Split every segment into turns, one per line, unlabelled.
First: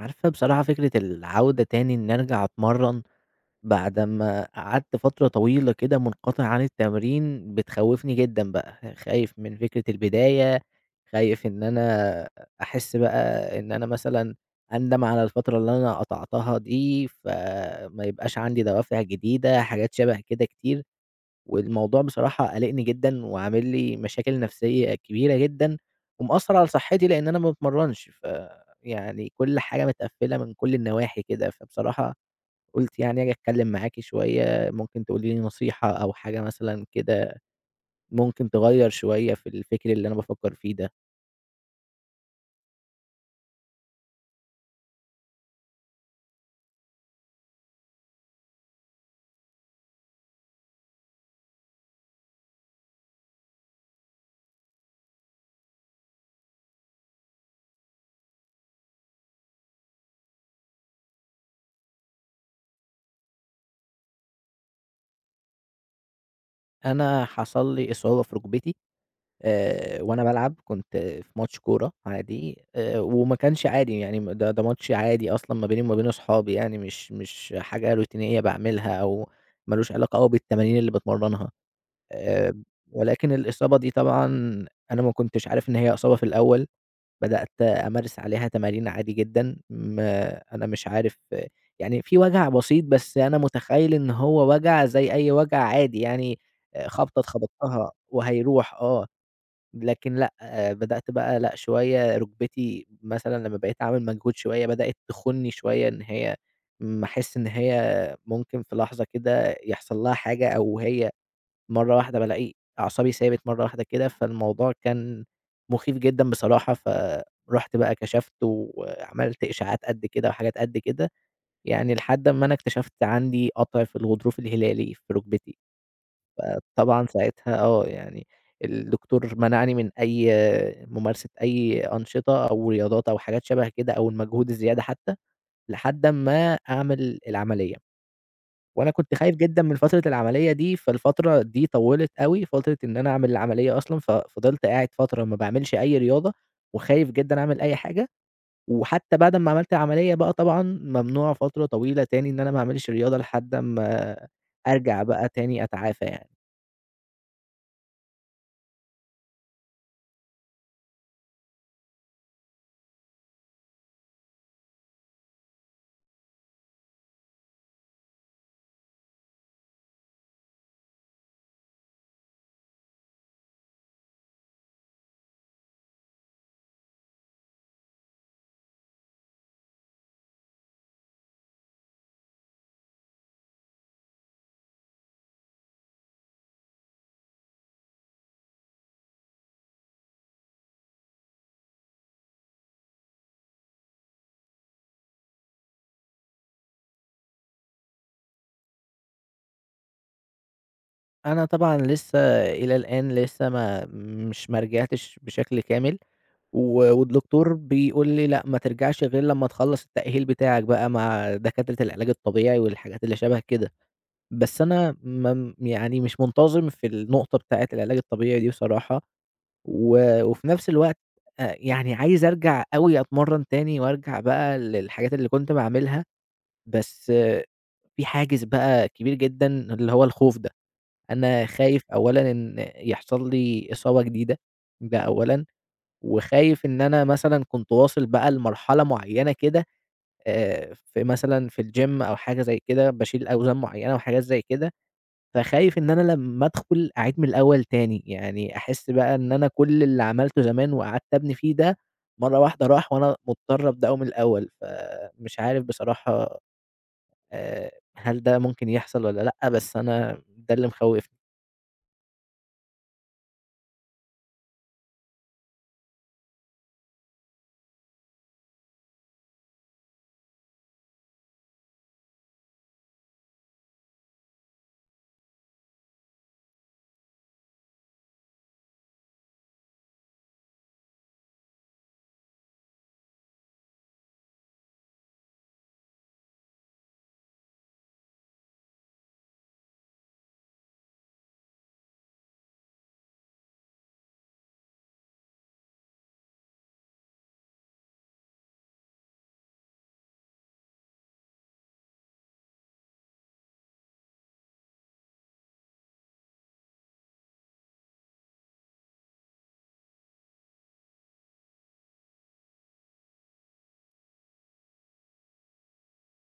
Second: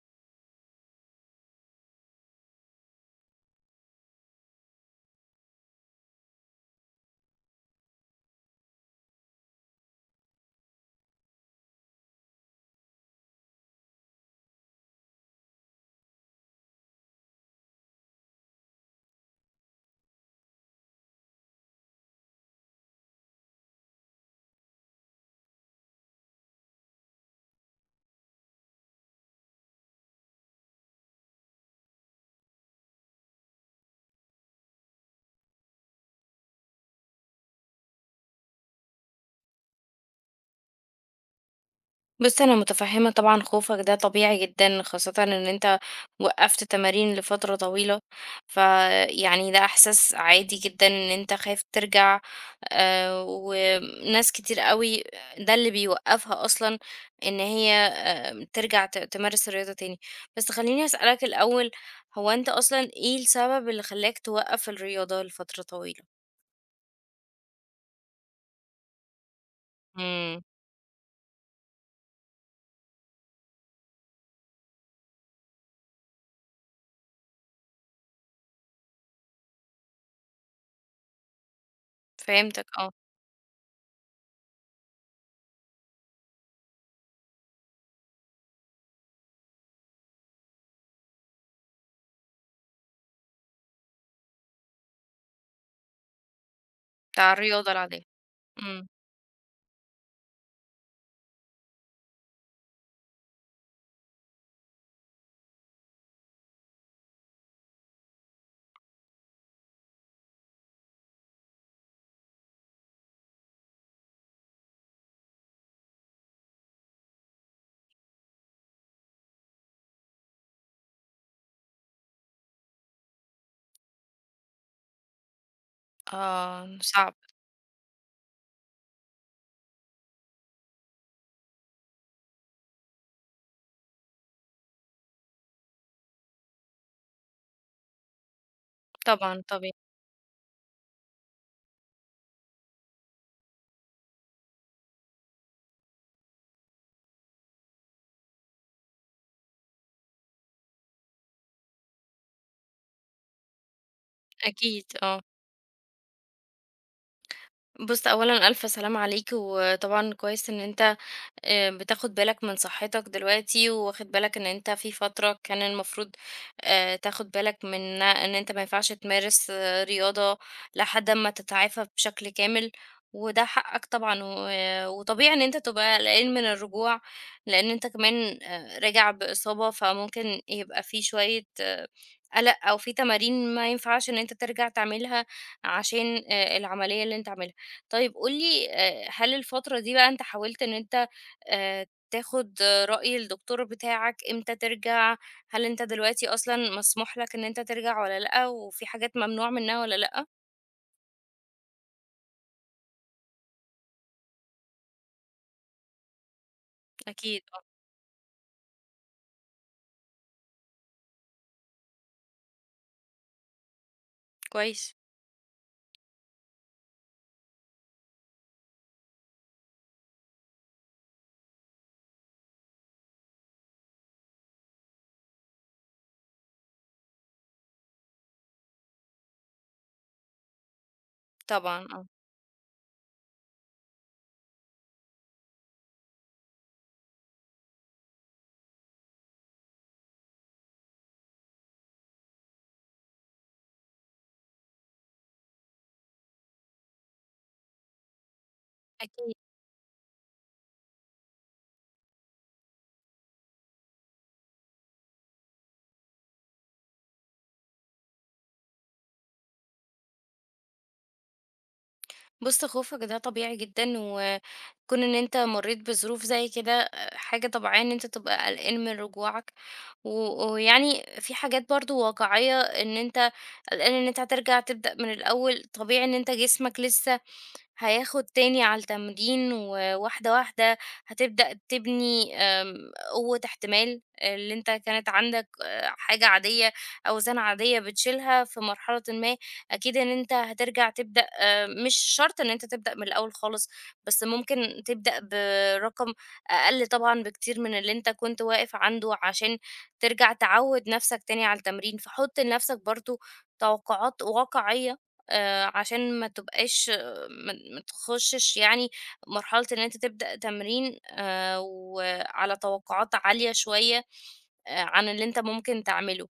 عارفة بصراحة فكرة العودة تاني إن أرجع أتمرّن بعد أمّا قعدت فترة طويلة كده منقطع عن التمرين بتخوّفني جدًا بقى، خايف من فكرة البداية، خايف إن أنا أحس بقى إن أنا مثلًا أندم على الفترة اللي أنا قطعتها دي، فما يبقاش عندي دوافع جديدة، حاجات شبه كده كتير. والموضوع بصراحة قلقني جدًا وعامل لي مشاكل نفسية كبيرة جدًا، ومأثّر على صحّتي لإن أنا ما باتمرّنش، فيعني كل حاجة متقفّلة من كل النواحي كده، فبصراحة قُلت يعني آجي أتكلّم معاكِ شوية، ممكن تقولي لي نصيحة أو حاجة مثلًا كده ممكن تغيّر شوية في الفكر اللي أنا بافكّر فيه ده.
بُص، أنا متفهمة طبعًا خوفك ده طبيعي جدًا، خاصةً إن أنت وقّفت تمارين لفترة طويلة، فيعني ده إحساس عادي جدًا إن أنت خايف ترجع، وناس كتير أوي ده اللي بيوقّفها أصلًا إن هي ترجع تمارس الرياضة تاني. بس خلّيني أسألك الأول، هو أنت أصلًا إيه السبب اللي خلّاك توقّف الرياضة لفترة طويلة؟
أنا حصل لي إصابة في رُكبتي وأنا
إمم،
بالعب، كنت في ماتش كورة عادي. وما كانش عادي يعني، ده ماتش عادي أصلًا ما بيني وما بين أصحابي، يعني مش حاجة روتينية باعملها، أو ما لوش علاقة أوي بالتمارين اللي باتمرّنها. آآ
فهمتك آه،
ولكن الإصابة دي طبعًا أنا ما كنتش عارف إن هي إصابة في الأول. بدأت أمارس عليها تمارين عادي جدًا، ما أنا مش عارف، يعني في وجع بسيط، بس أنا متخيّل إن هو وجع زي أي وجع عادي، يعني خبطة
بتاع الرياضة
اتخبطتها
العادية،
وهيروح
إمم،
آه. لكن لأ، بدأت بقى، لأ، شوية رُكبتي مثلًا لمّا بقيت أعمل مجهود شوية بدأت تخُنّي شوية، إن هي أحس إن هي ممكن في لحظة كده يحصل لها حاجة، أو هي مرّة واحدة بالاقي أعصابي سابت مرّة واحدة كده. فالموضوع كان مخيف جدًا بصراحة، فرُحت بقى كشفت وعملت إشاعات قد كده وحاجات قد كده، يعني لحد أمّا أنا اكتشفت عندي قطع في الغضروف الهلالي في رُكبتي.
آه،
فطبعًا
صعب،
ساعتها يعني الدكتور منعني من أي ممارسة، أي أنشطة أو رياضات أو حاجات شبه كده، أو المجهود الزيادة حتى، لحد أمّا أعمل العملية. وأنا كنت خايف
طبعًا،
جدًا
طبيعي.
من فترة العملية دي، فالفترة دي طوّلت أوي، فترة إن أنا أعمل العملية أصلًا، ففضلت قاعد فترة ما باعملش أي رياضة، وخايف جدًا أعمل أي حاجة. وحتى بعد أمّا عملت العملية بقى طبعًا ممنوع فترة طويلة تاني إن أنا ما أعملش رياضة، لحد أمّا
أكيد
أرجع
آه.
بقى تاني أتعافى يعني.
بُص، أولًا ألف سلامة عليك، وطبعًا كويس إن أنت بتاخد بالك من صحتك دلوقتي، واخد بالك إن أنت في فترة كان المفروض تاخد بالك من إن أنت ما ينفعش تمارس آه، رياضة لحد أمّا تتعافى بشكل كامل، وده حقك طبعًا، و وطبيعي إن أنت تبقى قلقان من الرجوع، لإن أنت كمان راجع بإصابة، فممكن يبقى في شوية آه، قلق أو في تمارين ما ينفعش إن أنت ترجع تعملها عشان العملية اللي أنت عملتها. طيب قُل لي هل الفترة دي بقى أنت حاولت إن أنت آآ تاخد رأي الدكتور بتاعك إمتى ترجع؟ هل أنت دلوقتي أصلًا مسموح لك إن أنت ترجع والّا لأ، وفي حاجات ممنوع منها والّا لأ؟
أنا طبعًا لسه إلى الآن، لسه ما رجعتش بشكل كامل، و
أكيد
والدكتور
آه،
بيقول لي لأ، ما ترجعش غير لمّا تخلّص التأهيل بتاعك بقى مع دكاترة العلاج الطبيعي والحاجات اللي شبه كده، بس
كويس،
أنا ما يعني مش منتظم في النقطة بتاعة العلاج الطبيعي دي بصراحة، وفي نفس الوقت يعني عايز أرجع أوي أتمرّن تاني وأرجع بقى للحاجات اللي كنت باعملها، بس في حاجز بقى كبير جدًا اللي هو الخوف ده. أنا خايف
طبعًا آه،
أولًا إن يحصل لي إصابة جديدة، ده أولًا، وخايف إن أنا مثلًا كنت واصل بقى لمرحلة معيّنة كده، في مثلًا في الgym أو حاجة زي كده، باشيل أوزان معيّنة وحاجات زي كده، فخايف إن أنا لمّا أدخل أعيد من الأول تاني، يعني أحس بقى إن
أكيد.
أنا كل اللي عملته زمان وقعدت أبني فيه ده، مرّة واحدة راح، وأنا مضطر أبدأه من الأول، فمش عارف بصراحة آآ، هل ده ممكن يحصل والّا لأ؟ بس أنا ده اللي مخوّفني.
بُص خوفك ده طبيعي جدًا، وكون إن أنت مريت بظروف زي كده حاجة طبيعية إن أنت تبقى قلقان من رجوعك، و ويعني في حاجات برضه واقعية إن أنت قلقان إن أنت هترجع تبدأ من الأول، طبيعي إن أنت جسمك لسه هياخد تاني على التمرين، وواحدة واحدة هتبدأ تبني آمم، قوة احتمال اللي أنت كانت عندك حاجة عادية، أوزان عادية بتشيلها في مرحلةٍ ما، أكيد إن أنت هترجع تبدأ مش شرط إن أنت تبدأ من الأول خالص، بس ممكن تبدأ برقم أقل طبعًا بكتير من اللي أنت كنت واقف عنده، عشان ترجع تعوّد نفسك تاني على التمرين، فحُط لنفسك برضه توقعات واقعية عشان ما تبقاش ما تخشش يعني مرحلة إن أنت تبدأ تمرين وعلى توقعات عالية شوية عن اللي أنت ممكن تعمله.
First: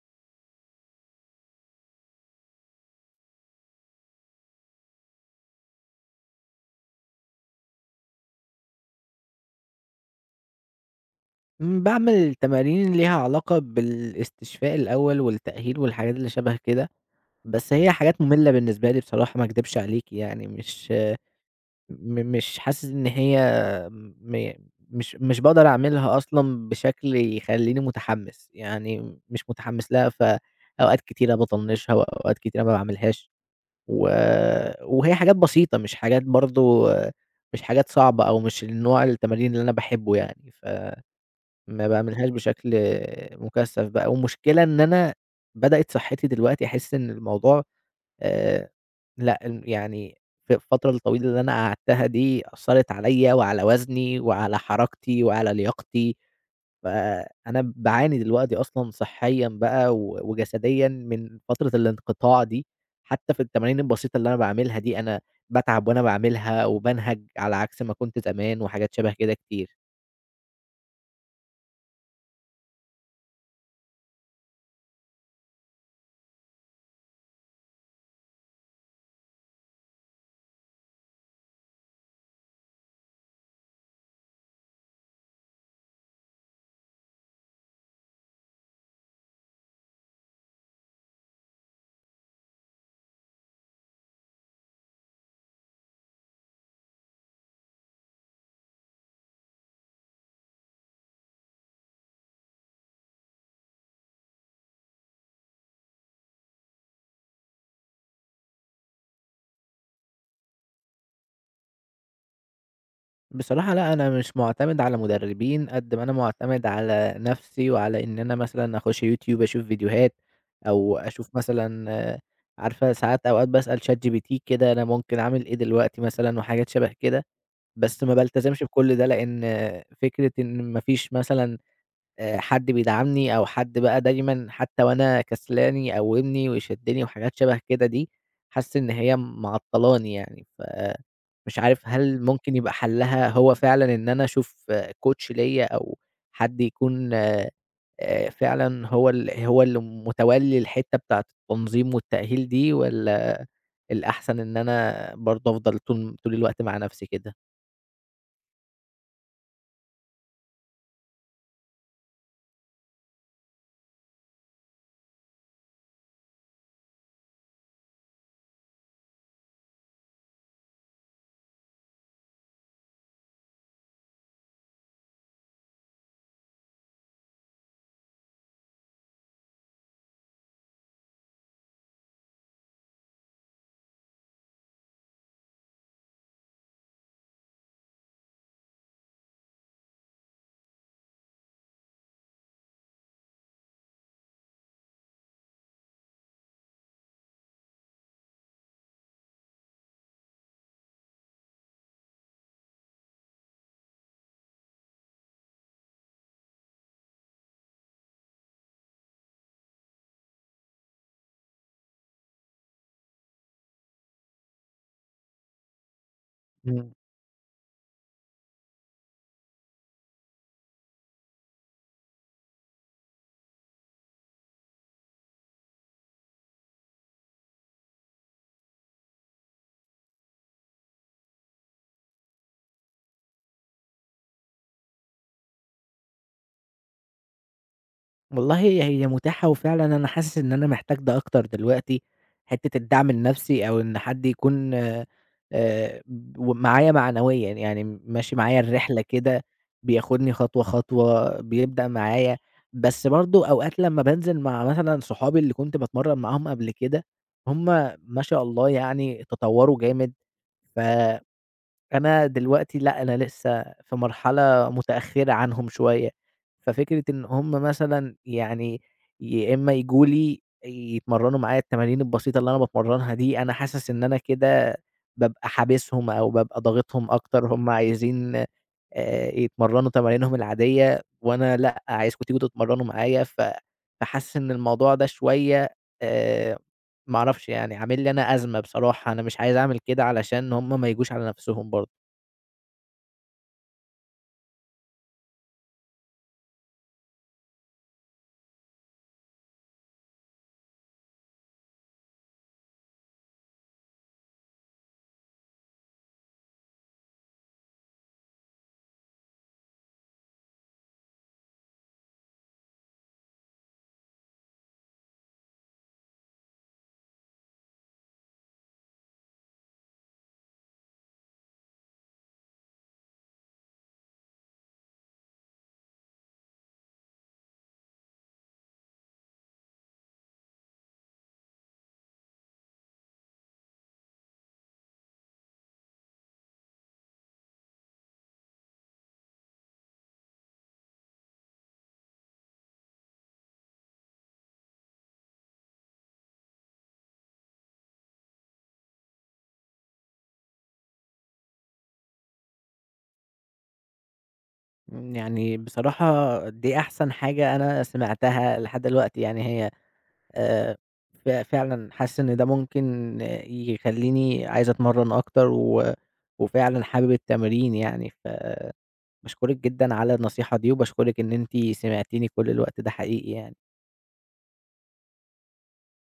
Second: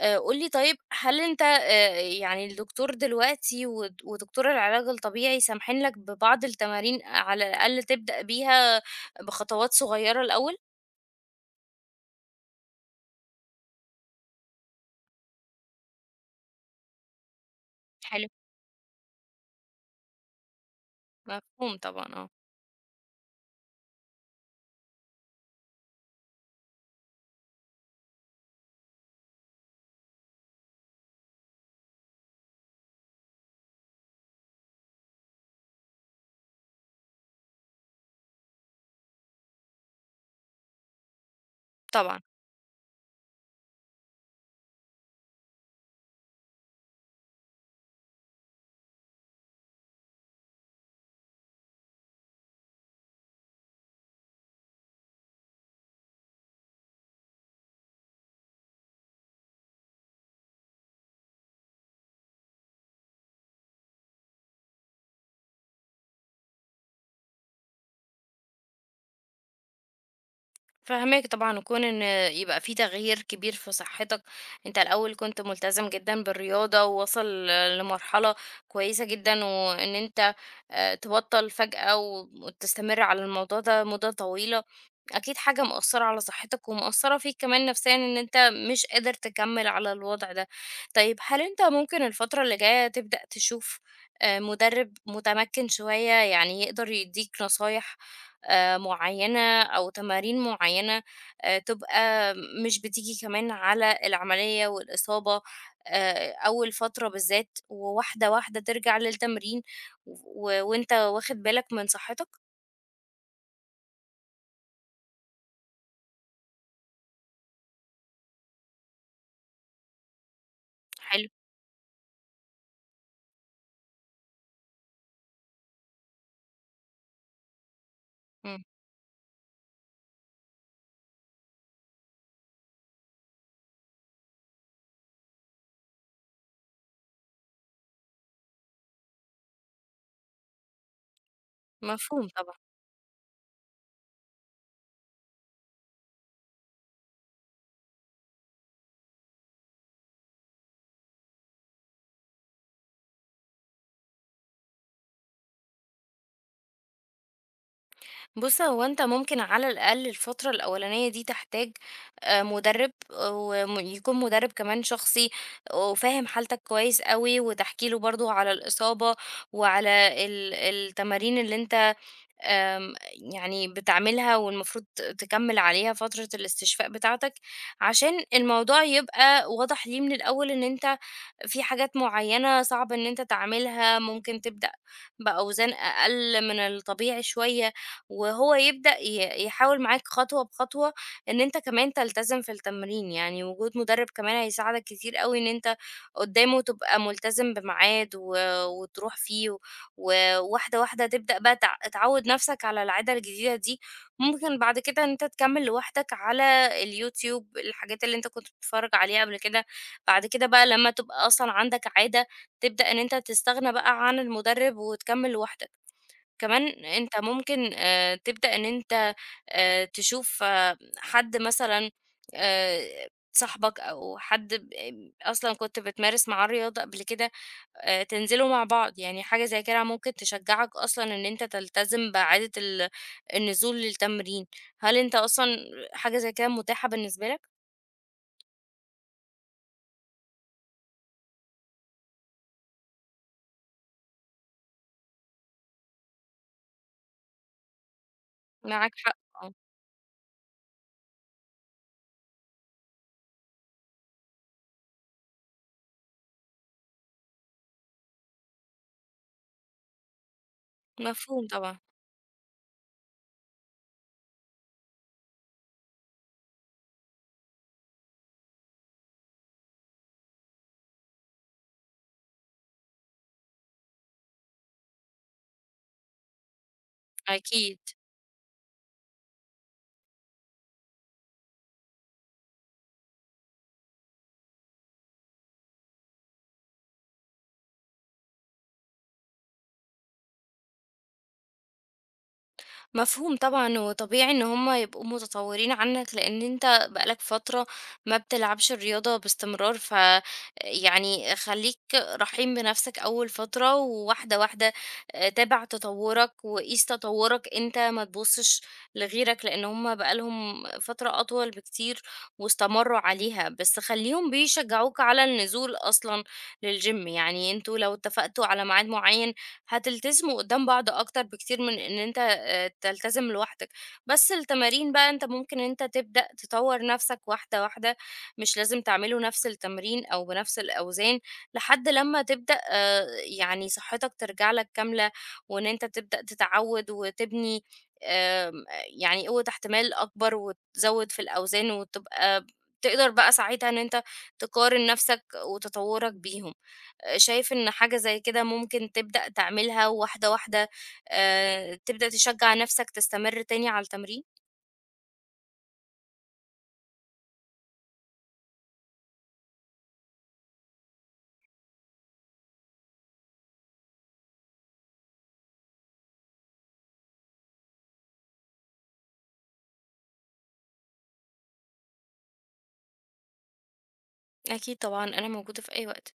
قُل لي طيب هل أنت يعني الدكتور دلوقتي ودكتور العلاج الطبيعي سامحين لك ببعض التمارين على الأقل تبدأ بيها بخطوات صغيرة الأول؟
باعمل تمارين ليها علاقة بالاستشفاء الأول والتأهيل والحاجات اللي شَبه كده، بس هي حاجات
حلو،
مُملّة بالنسبة لي بصراحة، ما اكدبش عليكِ يعني،
مفهوم طبعًا، آه،
مش حاسس إن هي م مش مش باقدر أعملها أصلًا بشكل يخلّيني متحمّس، يعني مش متحمّس لها، فأوقات كتيرة باطنّشها وأوقات كتيرة ما باعملهاش، و وهي حاجات بسيطة، مش حاجات برضه مش حاجات صعبة، أو مش النوع التمارين اللي أنا باحبه، يعني ف ما
طبعًا.
باعملهاش بشكل مُكثَّف بقى. والمشكلة إن أنا بدأت صحّتي دلوقتي أحس إن الموضوع، آآ لأ، يعني في الفترة الطويلة اللي أنا قعدتها دي أثّرت عليّا وعلى وزني وعلى حركتي وعلى لياقتي، فأنا باعاني دلوقتي أصلًا صحيًا بقى وجسديًا من فترة الانقطاع دي، حتى في التمارين البسيطة اللي أنا باعملها دي أنا باتعب وأنا باعملها وبانهج على عكس ما كنت زمان، وحاجات شبه كده كتير.
فاهماك طبعًا، وكون إن يبقى في تغيير كبير في صحتك، أنت الأول كنت ملتزم جدًا بالرياضة، وواصل لمرحلة كويسة جدًا، وإن أنت تبطّل فجأة و وتستمر على الموضوع ده مدة طويلة، أكيد حاجة مأثّرة على صحتك، ومأثّرة فيك كمان نفسيًا إن أنت مش قادر تكمّل على الوضع ده. طيب هل أنت ممكن الفترة اللي جاية تبدأ تشوف مدرب متمكن شوية، يعني يقدر يدّيك نصايح معيّنة أو تمارين معيّنة تبقى مش بتيجي كمان على العملية والإصابة أول فترة بالذات، وواحدة، واحدة ترجع للتمرين و و- وأنت واخد بالك من صحّتك؟
بصراحة لأ، أنا مش مُعتمد على مُدرّبين قد ما أنا مُعتمد على نَفْسي، وعلى إن أنا مثلًا أخُش يوتيوب أشوف فيديوهات، أو
حلو،
أشوف مثلًا، عارفة، ساعات أوقات باسأل ChatGPT كده أنا ممكن أعمل إيه دلوقتي مثلًا، وحاجات شَبه كده، بس ما بالتزمش
إمم،
بكل ده لإن، فكرة إن ما فيش مثلًا حد بيدعمني أو حد بقى دايمًا حتى وأنا كسلان يقوّمني ويشدّني وحاجات شبه كده دي، حاسس إن هي معطّلاني يعني، ف مش عارف هل
مفهوم طبعًا.
ممكن يبقى حلّها هو فعلًا إن أنا أشوف coach ليّا، أو حد يكون فعلًا هو اللي متولّي الحتّة بتاعة التنظيم والتأهيل دي، والّا الأحسن إن أنا برضه أفضل طول طول الوقت مع نَفْسي كده؟
بُص، هو أنت ممكن على الأقل الفترة الأولانية دي تحتاج مُدرِّب يكون مُدرِّب كمان شخصي وفاهم حالتك كويس أوي وتحكي له برضه على الإصابة وعلى التمارين اللي أنت آمم، يعني بتعملها والمفروض تكمّل عليها فترة الاستشفاء بتاعتك، عشان الموضوع يبقى واضح ليه من الأول إن أنت في حاجات معيّنة صعب إن أنت تعملها، ممكن تبدأ بأوزان أقل من الطبيعي شوية، وهو يبدأ يحاول معاك خطوة بخطوة إن أنت كمان تلتزم في التمرين، يعني وجود مُدرب كمان هيساعدك كتير أوي إن أنت قدّامه تبقى ملتزم بميعاد و وتروح فيه. وواحدة واحدة تبدأ بقى تعوّد نَفْسك على العادة الجديدة دي، ممكن بعد كده إن أنت تكمّل لوحدك على اليوتيوب الحاجات اللي أنت كنت بتتفرّج عليها قبل كده، بعد كده بقى لمّا تبقى أصلًا عندك عادة، تبدأ إن أنت تستغنى بقى عن المُدرِّب وتكمّل لوحدك. كمان
إمم.
أنت ممكن تبدأ إن أنت تشوف آه، حد مثلًا آآ صاحبك أو حد ب آمم، أصلًا كنت بتمارس معاه الرياضة قبل كده، تنزلوا مع بعض، يعني حاجة زي كده ممكن تشجّعك أصلًا إن أنت تلتزم بعادة النزول للتمرين. هل أنت أصلًا حاجة زي كده متاحة بالنسبة لك؟
والله هي متاحة، وفعلًا أنا حاسس إن أنا محتاج ده أكتر دلوقتي، حتّة الدعم النفسي، أو إن حد يكون و معايا معنويًا، يعني ماشي معايا
معاك
الرحلة
حق
كده،
آه،
بياخدني خطوة، خطوة، بيبدأ معايا. بس برضه أوقات لمّا بانزل مع مثلًا صحابي اللي كنت باتمرّن معاهم قبل كده، هم ما شاء الله يعني تطوّروا جامد، ف
مفهوم طبعًا،
أنا دلوقتي لأ، أنا لسه في مرحلة متأخّرة عنهم شوية، ففكرة إن هم مثلًا يعني يا إمّا ييجوا لي يتمرّنوا معايا التمارين البسيطة اللي أنا باتمرّنها دي، أنا حاسس إن أنا كده بابقى حابسهم أو بابقى ضاغطهم أكتر، هم
أكيد.
عايزين يتمرّنوا تمارينهم العادية، وأنا لأ، عايزكم تيجوا تتمرّنوا معايا، فحاسس إن الموضوع ده شوية، آآ ما أعرفش يعني، عامل لي أنا أزمة بصراحة، أنا مش عايز أعمل كده علشان هم ما يجوش على نَفْسهم برضه.
مفهوم طبعًا، وطبيعي إن هم يبقوا متطوّرين عنك، لإن أنت بقى لك فترة ما بتلعبش الرياضة باستمرار، ف يعني خلّيك رحيم بنفسك أول فترة، وواحدة واحدة تابع تطوّرك وقيس تطوّرك أنت، ما تبُصّش لغيرك، لإن هم بقى لهم فترة أطول بكتير واستمرّوا عليها، بس خلّيهم بيشجّعوك على النزول أصلًا للgym، يعني أنتم لو اتفقتوا على ميعاد معيّن هتلتزموا قدام بعض أكتر بكتير من إن أنت تلتزم لوحدك. بس التمارين بقى أنت ممكن أنت تبدأ تطوّر نَفْسك واحدة، واحدة، مش لازم تعملوا نَفْس التمرين أو بنَفْس الأوزان لحد لمّا تبدأ يعني صحّتك ترجع لك كاملة وإن أنت تبدأ تتعوِّد وتبني آمم يعني قوة احتمال أكبر وتزوِّد في الأوزان وتبقى تقدر بقى ساعتها إن أنت تقارن نَفْسك وتطوُّرك بيهم. شايف إن حاجة زي كده ممكن تبدأ تعملها واحدة واحدة تبدأ تشجّع نفسك تستمر تاني على التمرين؟
يعني بصراحة دي أحسن حاجة أنا سمعتها لحد دلوقتي، يعني هي آآ، ف فعلًا حاسس إن ده ممكن، يخلّيني عايز أتمرّن أكتر، وفعلًا حابب التمرين يعني، فباشكرِك جدًا على النصيحة دي، وباشكرِك إن أنتِ سمعتيني كل الوقت ده، حقيقي يعني.
أكيد طبعًا، أنا موجودة في أي وقت.